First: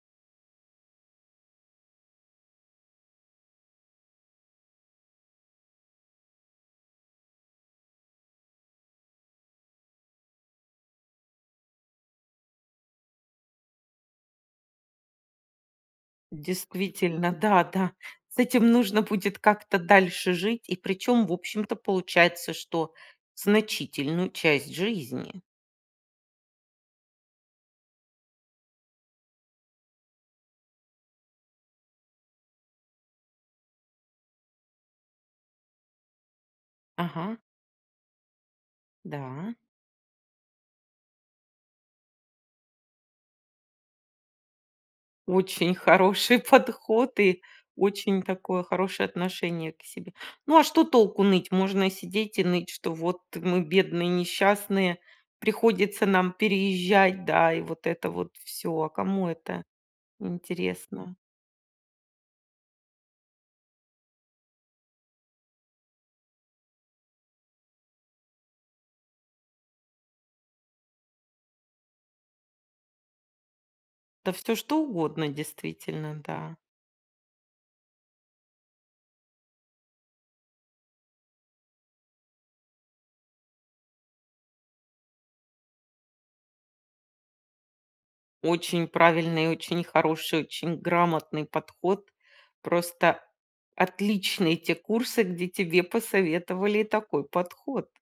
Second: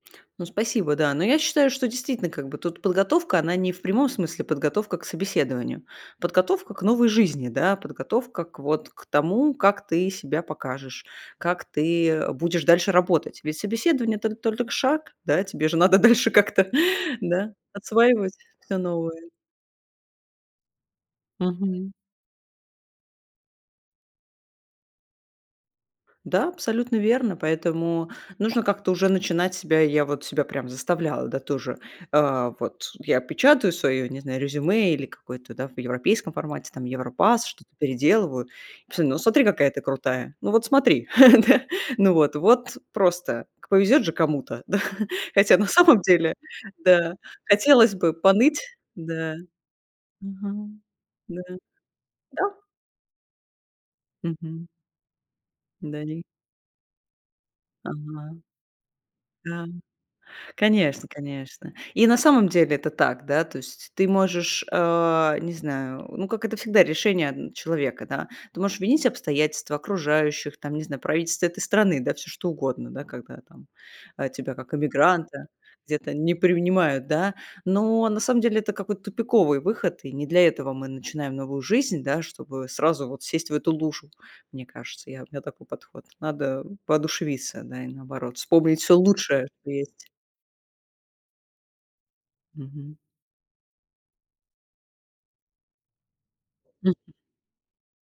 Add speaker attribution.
Speaker 1: Ну, спасибо. Да. Но я считаю, что действительно, как бы тут подготовка она не в прямом смысле подготовка к собеседованию, подготовка к новой жизни, да, подготовка к вот к тому, как ты себя покажешь, как ты, э, будешь дальше работать. Ведь собеседование это толь только шаг. Да? Тебе же надо дальше как-то,
Speaker 2: Действительно,
Speaker 1: да,
Speaker 2: да, да,
Speaker 1: осваивать
Speaker 2: с этим
Speaker 1: всё
Speaker 2: нужно
Speaker 1: новое.
Speaker 2: будет как-то дальше жить и причем в общем-то
Speaker 1: Мгм.
Speaker 2: получается, что значительную часть жизни.
Speaker 1: Да, абсолютно верно, поэтому нужно как-то уже начинать себя. Я вот себя прям заставляла, да, тоже. А вот я печатаю свое, не знаю, резюме или какое-то да в европейском формате там,
Speaker 2: Ага.
Speaker 1: европасс, что-то переделываю. И потом: "Ну смотри,
Speaker 2: Да.
Speaker 1: какая ты крутая". Ну вот смотри, да? Ну вот, вот просто к повезёт же кому-то, да? Хотя на
Speaker 2: Очень
Speaker 1: самом деле,
Speaker 2: хороший
Speaker 1: да,
Speaker 2: подход и
Speaker 1: хотелось бы
Speaker 2: очень
Speaker 1: поныть,
Speaker 2: такое хорошее
Speaker 1: да.
Speaker 2: отношение к себе. Ну а
Speaker 1: Мгм.
Speaker 2: что толку
Speaker 1: Да.
Speaker 2: ныть? Можно сидеть
Speaker 1: Да.
Speaker 2: и ныть, что вот мы бедные,
Speaker 1: Мгм.
Speaker 2: несчастные,
Speaker 1: Да
Speaker 2: приходится
Speaker 1: не
Speaker 2: нам переезжать, да, и вот это вот
Speaker 1: Ага.
Speaker 2: всё. А кому это
Speaker 1: Да. Конечно,
Speaker 2: интересно?
Speaker 1: конечно. И на самом деле это так. Да. То есть ты можешь, э, не знаю, ну, как это всегда решение одн человека, да, ты можешь винить обстоятельства окружающих, там, не знаю, правительство этой страны, да всё что угодно, да, когда там, э,
Speaker 2: Да всё,
Speaker 1: тебя как
Speaker 2: что угодно
Speaker 1: эмигранта где-то
Speaker 2: действительно,
Speaker 1: не
Speaker 2: да.
Speaker 1: принимают, да, но на самом деле это какой-то тупиковый выход, и не для этого мы начинаем новую жизнь, да, чтобы сразу вот сесть в эту лужу, мне кажется, я, у меня такой подход. Надо воодушевиться да и наоборот, вспомнить
Speaker 2: Очень
Speaker 1: всё лучшее,
Speaker 2: правильный,
Speaker 1: что
Speaker 2: очень
Speaker 1: есть.
Speaker 2: хороший, очень грамотный подход.
Speaker 1: Мгм.
Speaker 2: Просто отличные эти курсы, где тебе посоветовали
Speaker 1: Мгм.
Speaker 2: такой подход.